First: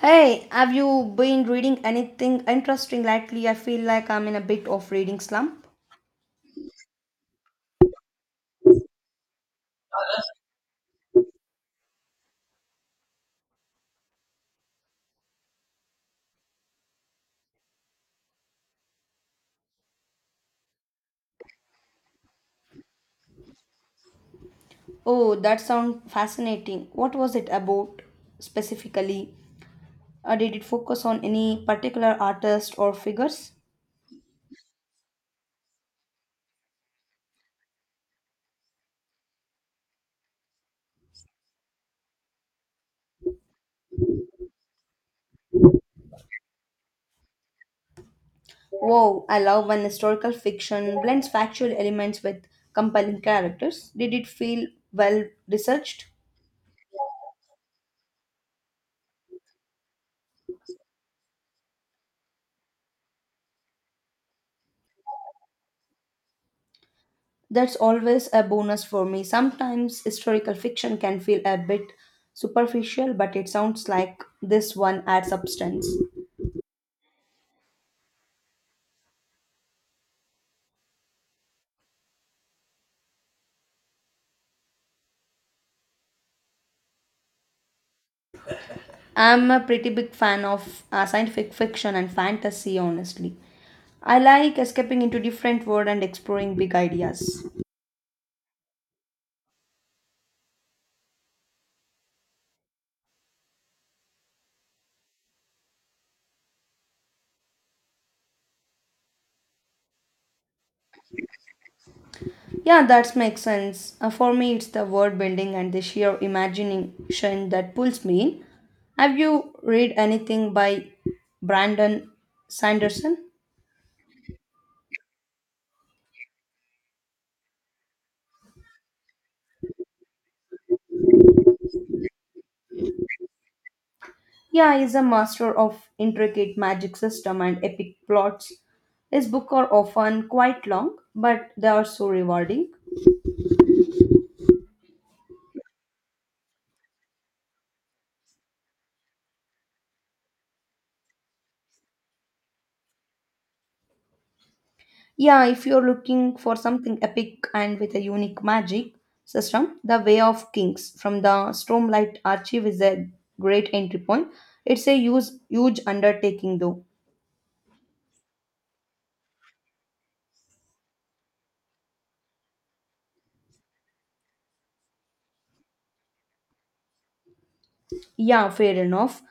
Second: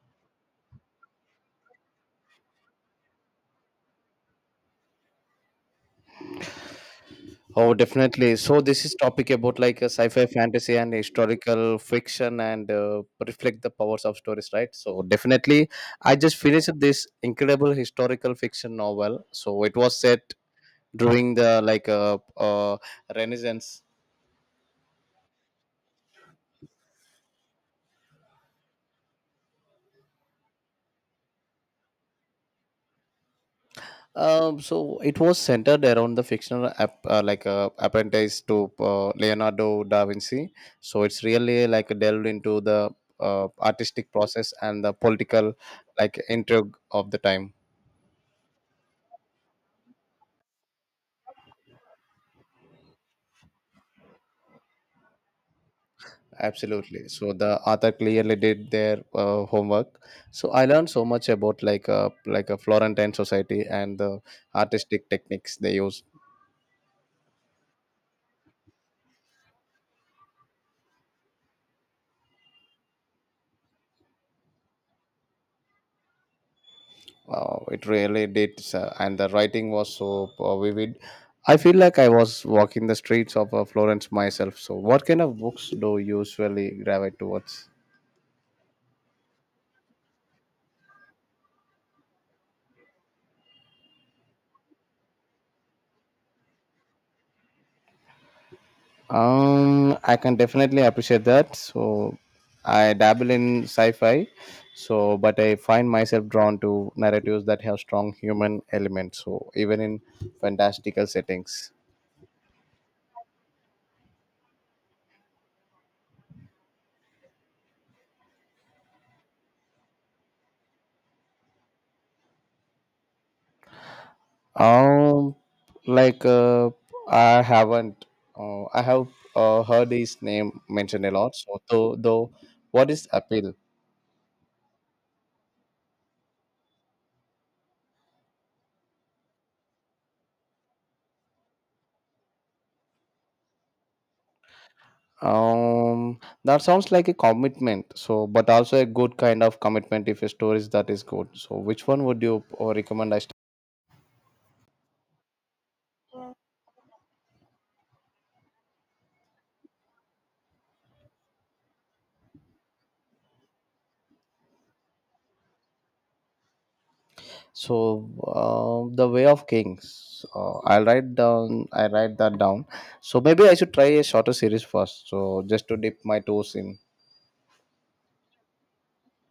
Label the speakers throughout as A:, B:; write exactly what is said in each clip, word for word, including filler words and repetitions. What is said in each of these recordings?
A: Hey, have you been reading anything interesting lately? I feel like I'm in a bit of reading slump.
B: Oh, definitely. So this is topic about like a sci-fi, fantasy, and historical fiction, and uh, reflect the powers of stories, right? So definitely, I just finished this incredible historical fiction novel. So it was set during the like uh, uh, Renaissance.
A: Oh, that sounds fascinating. What was it about specifically? Uh, did it focus on any particular artist or figures?
B: Um, so it was centered around the fictional app, uh, like uh, apprentice to uh, Leonardo da Vinci. So it's really like delved into the uh, artistic process and the political like intrigue of the time.
A: Wow, I love when historical fiction blends factual elements with compelling characters. Did it feel well researched?
B: Absolutely. So the author clearly did their uh, homework. So I learned so much about like a like a Florentine society and the artistic techniques they use.
A: That's always a bonus for me. Sometimes historical fiction can feel a bit superficial, but it sounds like this one adds substance.
B: Uh, it really did, sir. And the writing was so uh, vivid. I feel like I was walking the streets of uh, Florence myself. So, what kind of books do you usually gravitate towards?
A: I'm a pretty big fan of uh, scientific fiction and fantasy, honestly. I like escaping into different world and exploring big ideas.
B: Um, I can definitely appreciate that. So, I dabble in sci-fi, so but I find myself drawn to narratives that have strong human elements. So, even in fantastical settings,
A: Yeah, that makes sense. Uh, for me, it's the world building and the sheer imagination that pulls me in. Have you read anything by Brandon Sanderson?
B: um, like uh, I haven't, uh, I have uh, heard his name mentioned a lot. So, though, though, what is appeal?
A: Yeah, is a master of intricate magic system and epic plots. His books are often quite long, but they are so rewarding.
B: Um, that sounds like a commitment. So, but also a good kind of commitment if a story is that is good. So, which one would you uh, recommend? I start?
A: Yeah, if you're looking for something epic and with a unique magic system, The Way of Kings from the Stormlight Archive is a great entry point. It's a huge, huge undertaking though.
B: So, uh, the Way of Kings. Uh, I'll write down. I write that down. So maybe I should try a shorter series first. So just to dip my toes in.
A: Yeah, fair enough.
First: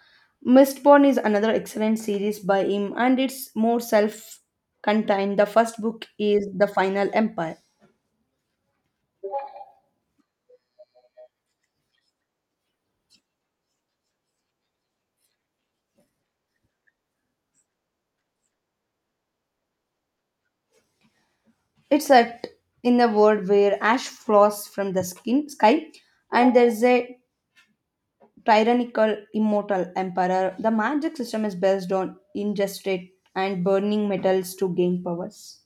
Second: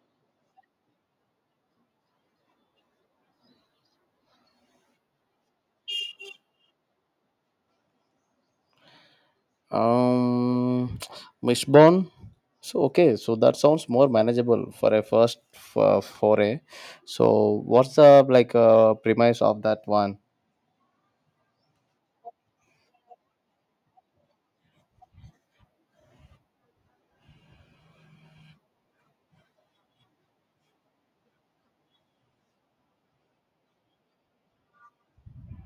A: Mistborn is another excellent series by him and it's more self contained. The first book is The Final Empire.
B: Um, Mishbone. So okay. So that sounds more manageable for a first uh, foray. So what's the like uh, premise of that one?
A: It's set in a world where ash falls from the skin sky, and there's a tyrannical immortal emperor. The magic system is based on ingested and burning metals to gain powers.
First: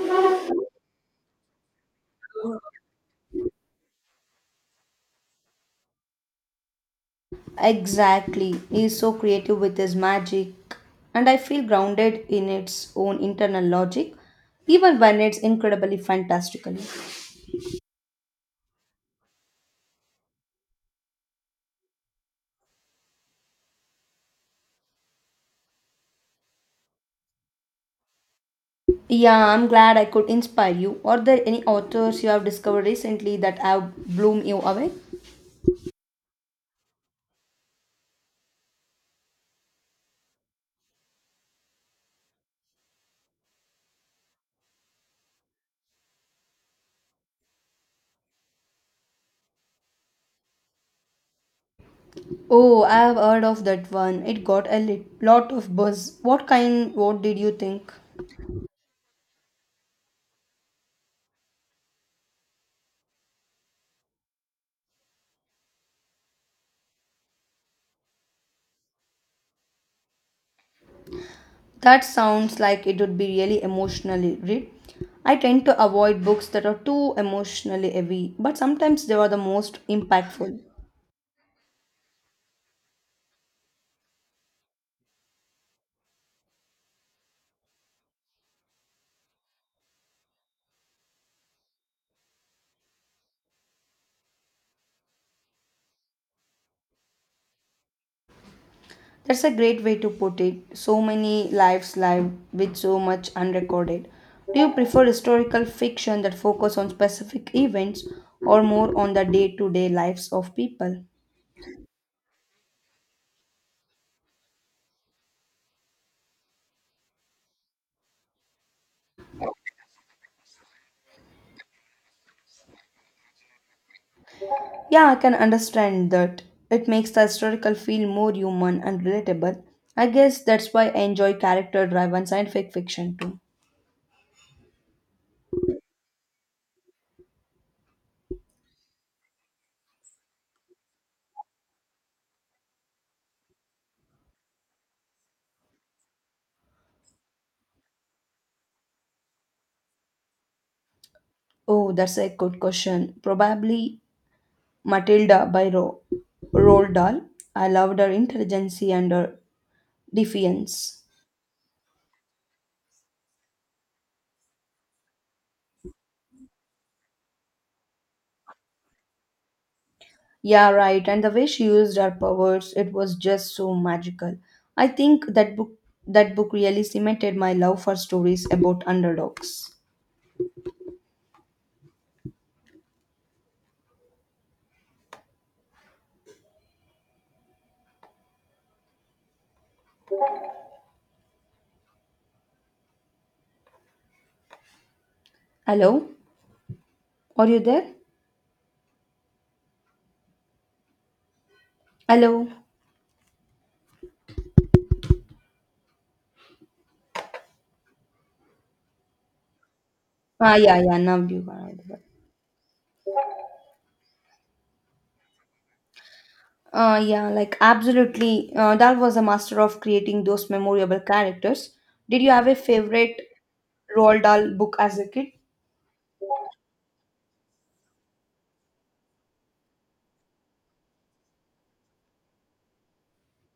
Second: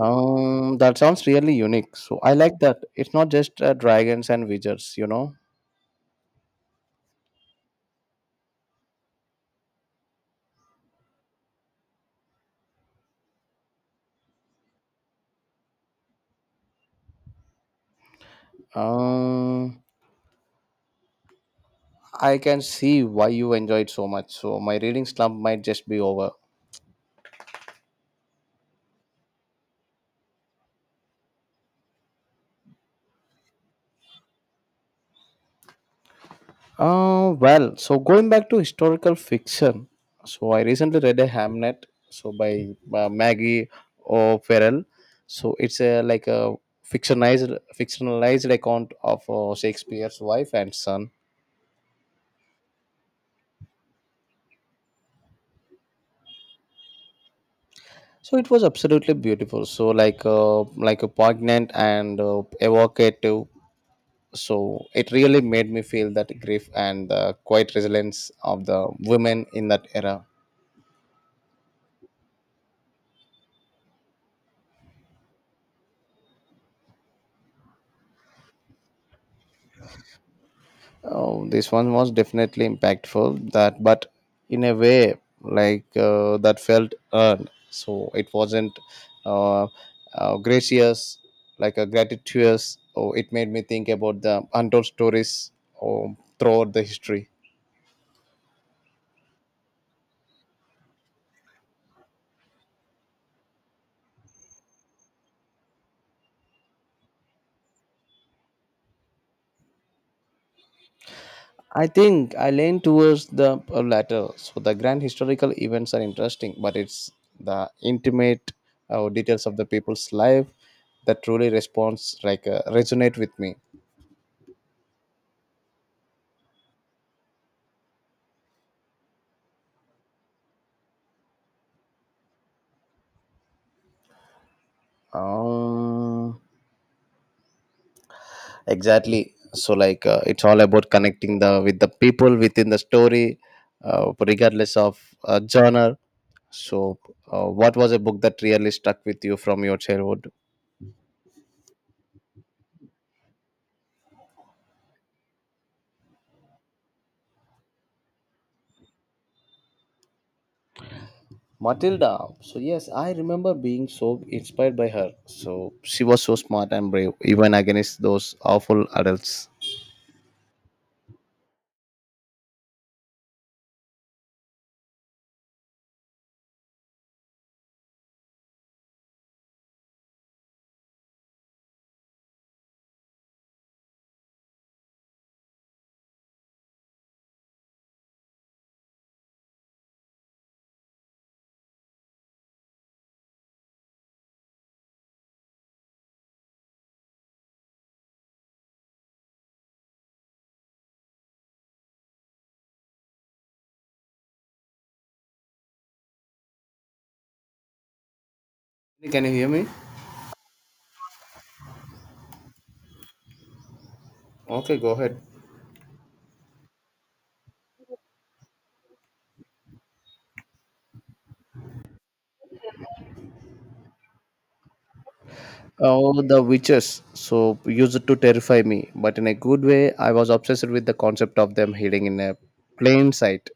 B: Um, that sounds really unique. So I like that. It's not just uh, dragons and wizards, you know.
A: Exactly, he's so creative with his magic, and I feel grounded in its own internal logic, even when it's incredibly fantastical.
B: Um, I can see why you enjoyed so much. So my reading slump might just be over.
A: Yeah, I'm glad I could inspire you. Are there any authors you have discovered recently that have blown you away?
B: Uh, well, so going back to historical fiction. So I recently read a Hamnet, so by uh, Maggie O'Farrell. So it's a like a fictionalized fictionalized account of uh, Shakespeare's wife and son.
A: Oh, I have heard of that one. It got a lit- lot of buzz. What kind, what did you think?
B: So it was absolutely beautiful, so like uh, like a poignant and uh, evocative. So it really made me feel that grief and the quiet resilience of the women in that era.
A: That sounds like it would be really emotionally read. I tend to avoid books that are too emotionally heavy, but sometimes they are the most impactful.
B: Oh, this one was definitely impactful that but in a way like uh, that felt earned. So it wasn't uh, uh, gracious, like a gratuitous, or it made me think about the untold stories or throughout the history.
A: That's a great way to put it. So many lives lived with so much unrecorded. Do you prefer historical fiction that focus on specific events or more on the day-to-day lives of people?
B: I think I lean towards the uh, latter. So the grand historical events are interesting, but it's the intimate uh, details of the people's life that truly responds like uh, resonate with me.
A: Yeah, I can understand that. It makes the historical feel more human and relatable. I guess that's why I enjoy character driven scientific fiction too.
B: Um, exactly. So like uh, it's all about connecting the with the people within the story, uh, regardless of uh, genre. So, uh, what was a book that really stuck with you from your childhood?
A: Oh, that's a good question. Probably Matilda by Ro- Roald Dahl. I loved her intelligence and her defiance.
B: Matilda. So yes, I remember being so inspired by her. So she was so smart and brave, even against those awful adults.
A: Yeah, right. And the way she used her powers, it was just so magical. I think that book that book really cemented my love for stories about underdogs. Hello? Are you there? Hello?
B: Can you hear me?
A: Ah, yeah, yeah, now you got it.
B: Okay, go ahead.
A: Uh, yeah, like absolutely. Uh, Dal was a master of creating those memorable characters. Did you have a favorite Roald Dahl book as a kid?
B: Oh, the witches. So used to terrify me, but in a good way. I was obsessed with the concept of them hiding in a plain sight.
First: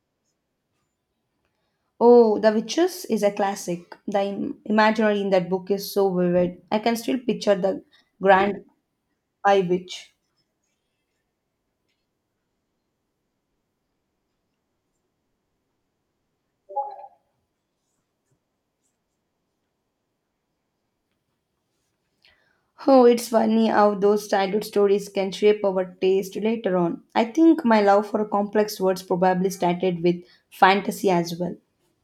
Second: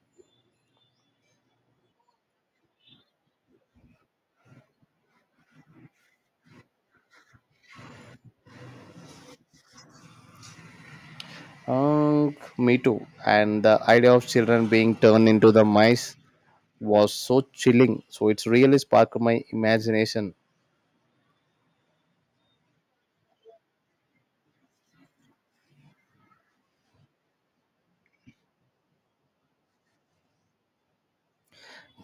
A: Oh, The Witches is a classic. The im- imaginary in that book is so vivid. I can still picture the grand eye witch.
B: Um, me too. And the idea of children being turned into the mice was so chilling. So it's really sparked my imagination.
A: Oh, it's funny how those childhood stories can shape our taste later on. I think my love for complex words probably started with fantasy as well.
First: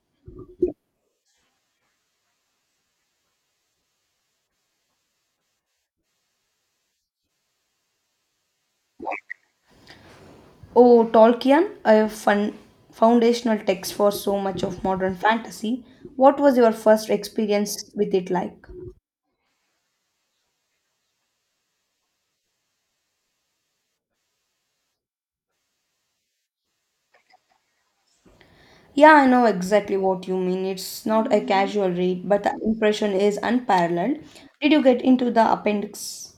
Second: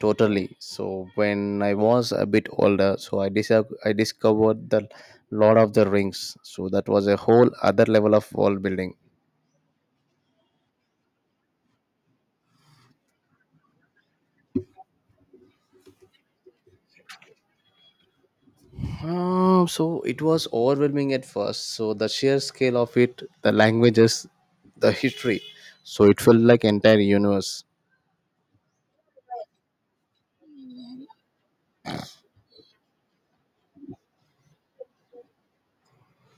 B: Totally. So when I was a bit older, so I dis- I discovered the Lord of the Rings. So that was a whole other level of world building.
A: Oh, Tolkien, a fun, foundational text for so much of modern fantasy. What was your first experience with it like?
B: Uh, so it was overwhelming at first. So the sheer scale of it, the languages, the history. So it felt like entire universe.
A: Yeah, I know exactly what you mean. It's not a casual read, but the impression is unparalleled. Did you get into the appendix?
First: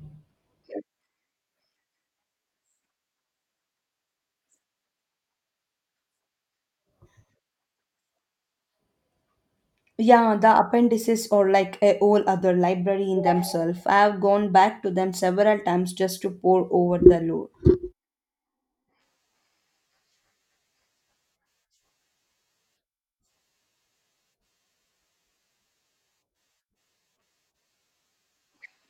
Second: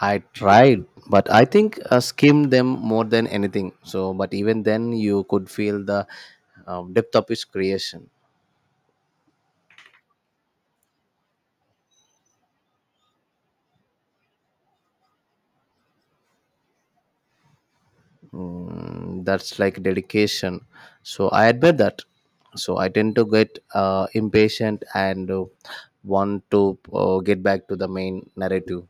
B: I tried, but I think I skimmed them more than anything. So, but even then, you could feel the um, depth of its creation.
A: Yeah, the appendices are like a whole other library in themselves. I have gone back to them several times just to pore over the lore.
B: Mm, that's like dedication. So I admire that. So I tend to get uh, impatient and uh, want to uh, get back to the main narrative.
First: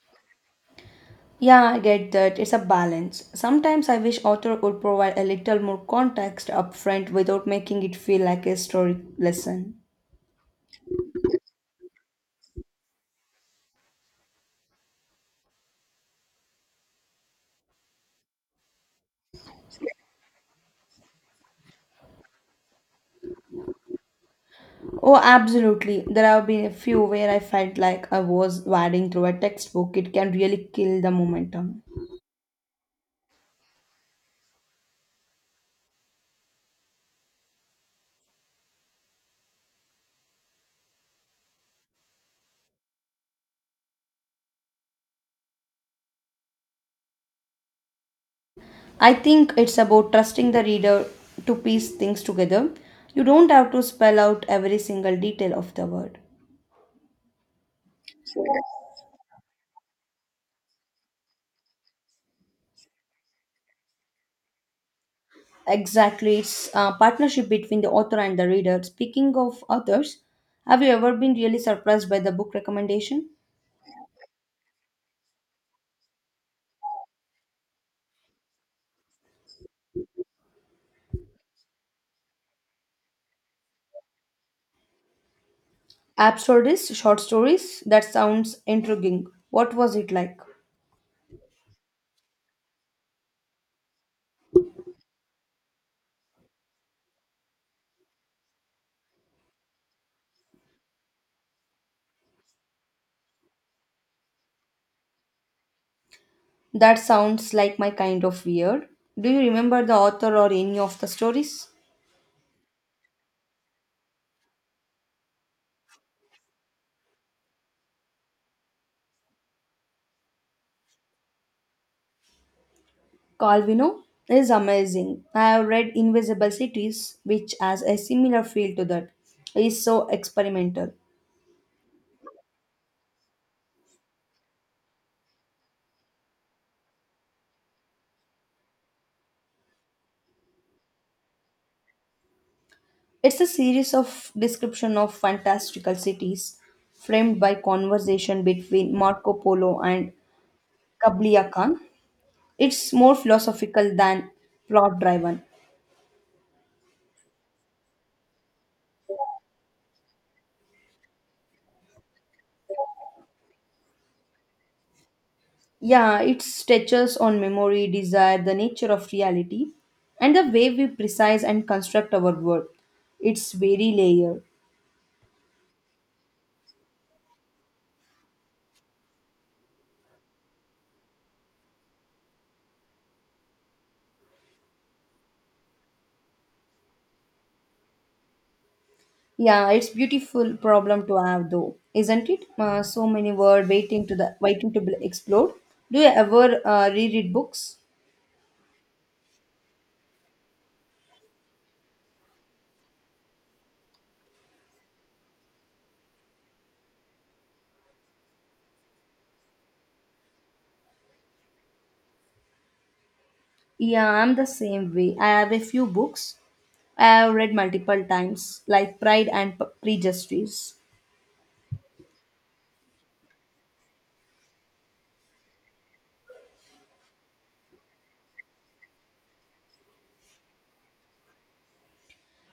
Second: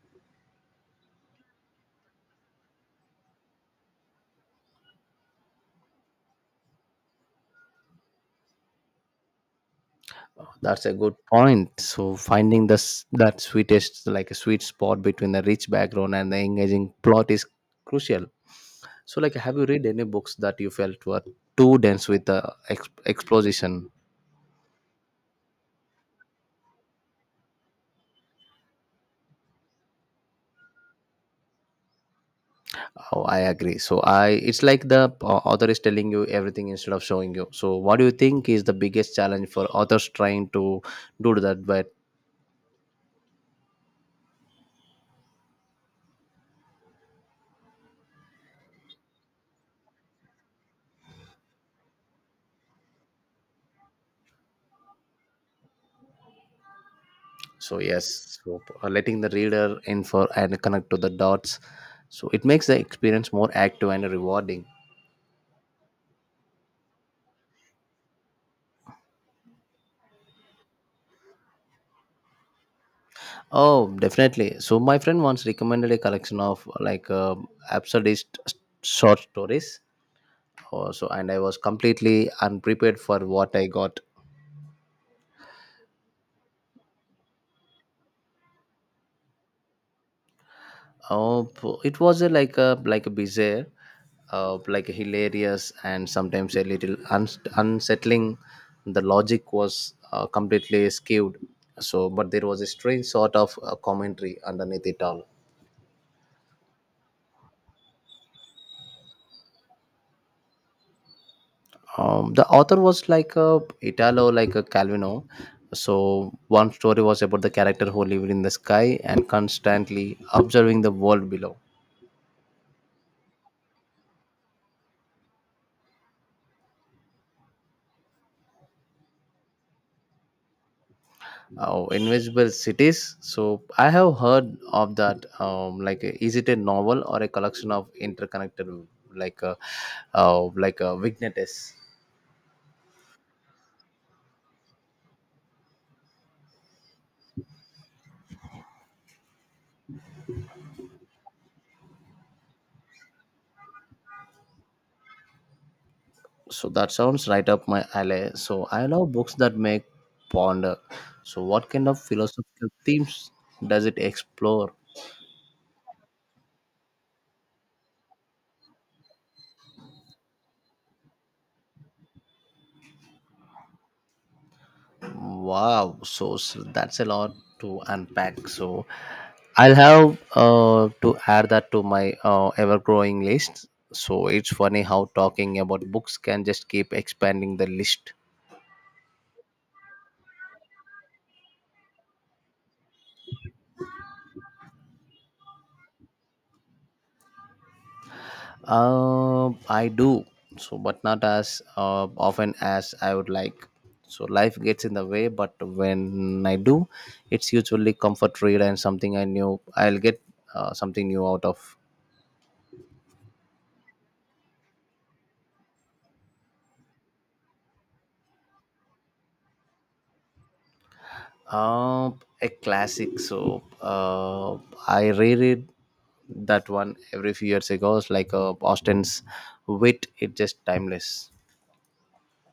A: Yeah, I get that. It's a balance. Sometimes I wish author would provide a little more context upfront without making it feel like a story lesson.
B: That's a good point. So finding this that sweetest like a sweet spot between the rich background and the engaging plot is crucial. So like, have you read any books that you felt were too dense with the ex- exposition?
A: Oh, absolutely. There have been a few where I felt like I was wading through a textbook. It can really kill the momentum.
B: Oh, I agree. So I, it's like the uh, author is telling you everything instead of showing you. So what do you think is the biggest challenge for authors trying to do that? But
A: I think it's about trusting the reader to piece things together. You don't have to spell out every single detail of the word.
B: so yes, so uh, letting the reader in for and connect to the dots. So it makes the experience more active and rewarding.
A: Exactly, it's a partnership between the author and the reader. Speaking of authors, have you ever been really surprised by the book recommendation?
B: Oh, definitely. So my friend once recommended a collection of uh, like uh, absurdist s- short stories. Oh, so and I was completely unprepared for what I got.
A: Absurdist short stories? That sounds intriguing. What was it like?
B: Oh, po- it was a, like a like a bizarre, uh, like a hilarious and sometimes a little uns unsettling. The logic was uh, completely skewed. So, but there was a strange sort of uh, commentary underneath it all.
A: That sounds like my kind of weird. Do you remember the author or any of the stories?
B: Um, the author was like a Italo, like a Calvino. So one story was about the character who lived in the sky and constantly observing the world below.
A: Calvino is amazing. I have read Invisible Cities, which has a similar feel to that. It is so experimental.
B: Oh, Invisible Cities. So I have heard of that. Um, like, uh, is it a novel or a collection of interconnected, like, uh, uh, like uh, vignettes?
A: It's a series of description of fantastical cities framed by conversation between Marco Polo and Kabliya Khan. It's more philosophical than plot driven.
B: So that sounds right up my alley. So I love books that make ponder. So what kind of philosophical themes does it explore?
A: Yeah, it stretches on memory, desire, the nature of reality, and the way we precise and construct our world. It's very layered.
B: Wow, so, so that's a lot to unpack. So I'll have uh, to add that to my uh, ever growing list. So it's funny how talking about books can just keep expanding the list.
A: Yeah, it's beautiful problem to have though, isn't it? Uh, so many words waiting to the waiting to be explored. Do you ever uh, reread books?
B: Uh, I do, so but not as uh, often as I would like. So life gets in the way, but when I do, it's usually comfort read and something I knew I'll get uh, something new out of.
A: Yeah, I'm the same way. I have a few books I have read multiple times, like Pride and P- Prejudice.
B: Uh, a classic. So uh, I reread that one every few years ago. It's like uh, Austin's wit. It's just timeless.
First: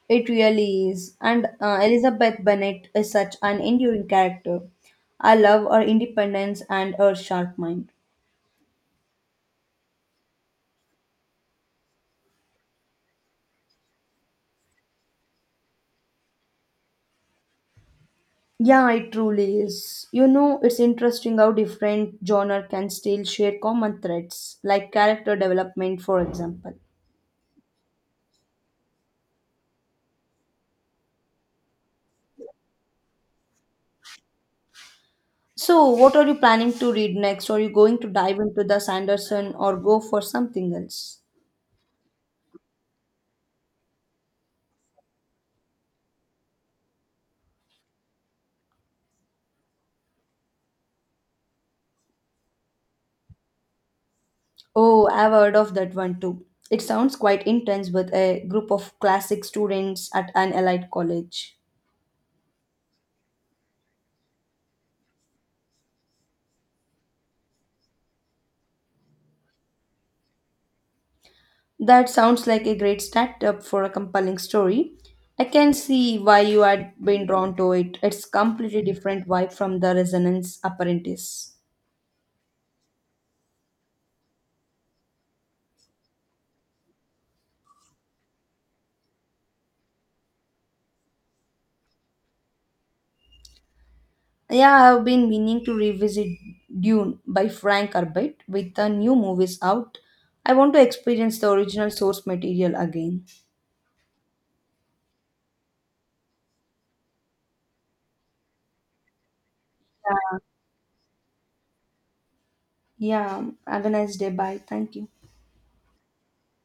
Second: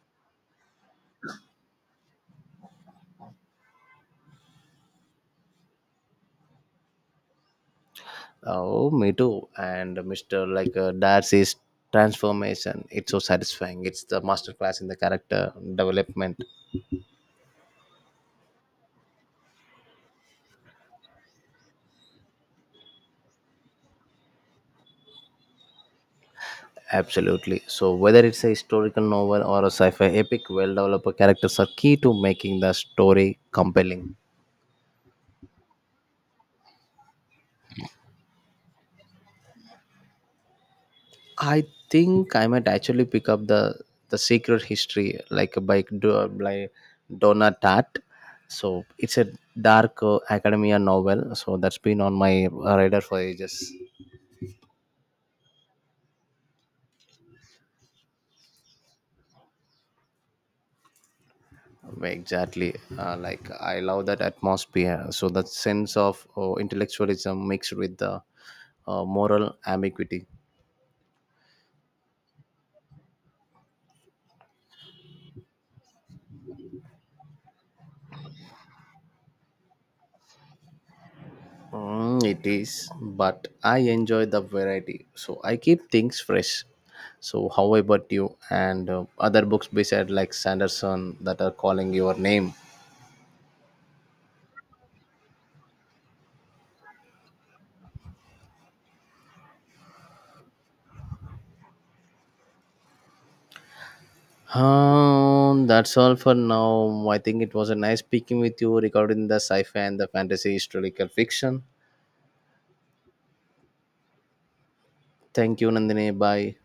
A: It really is. And uh, Elizabeth Bennet is such an enduring character. I love her independence and her sharp mind.
B: Oh, me too. And Mister like uh, Darcy's transformation. It's so satisfying. It's the masterclass in the character development.
A: Yeah, it truly is. You know, it's interesting how different genre can still share common threads, like character development, for example.
B: Absolutely. So whether it's a historical novel or a sci-fi epic, well-developed characters are key to making the story compelling.
A: So, what are you planning to read next? Are you going to dive into the Sanderson or go for something else?
B: I think I might actually pick up the the Secret History like by Do- by Donna Tartt. So it's a dark uh, academia novel. So that's been on my uh, radar for ages.
A: Oh, I've heard of that one too. It sounds quite intense with a group of classic students at an elite college.
B: Exactly, uh, like I love that atmosphere. So that sense of uh, intellectualism mixed with the uh, moral ambiguity.
A: That sounds like a great startup for a compelling story. I can see why you had been drawn to it. It's completely different vibe from the Resonance Apprentice.
B: Mm, it is, but I enjoy the variety, so I keep things fresh. So, how about you and uh, other books beside like Sanderson that are calling your name?
A: Yeah, I have been meaning to revisit Dune by Frank Herbert with the new movies out. I want to experience the original source material again.
B: Um, that's all for now. I think it was a nice speaking with you regarding the sci-fi and the
A: Yeah,
B: fantasy historical fiction.
A: yeah. Have a nice day. Bye. Thank you.
B: Thank you, Nandini. Bye.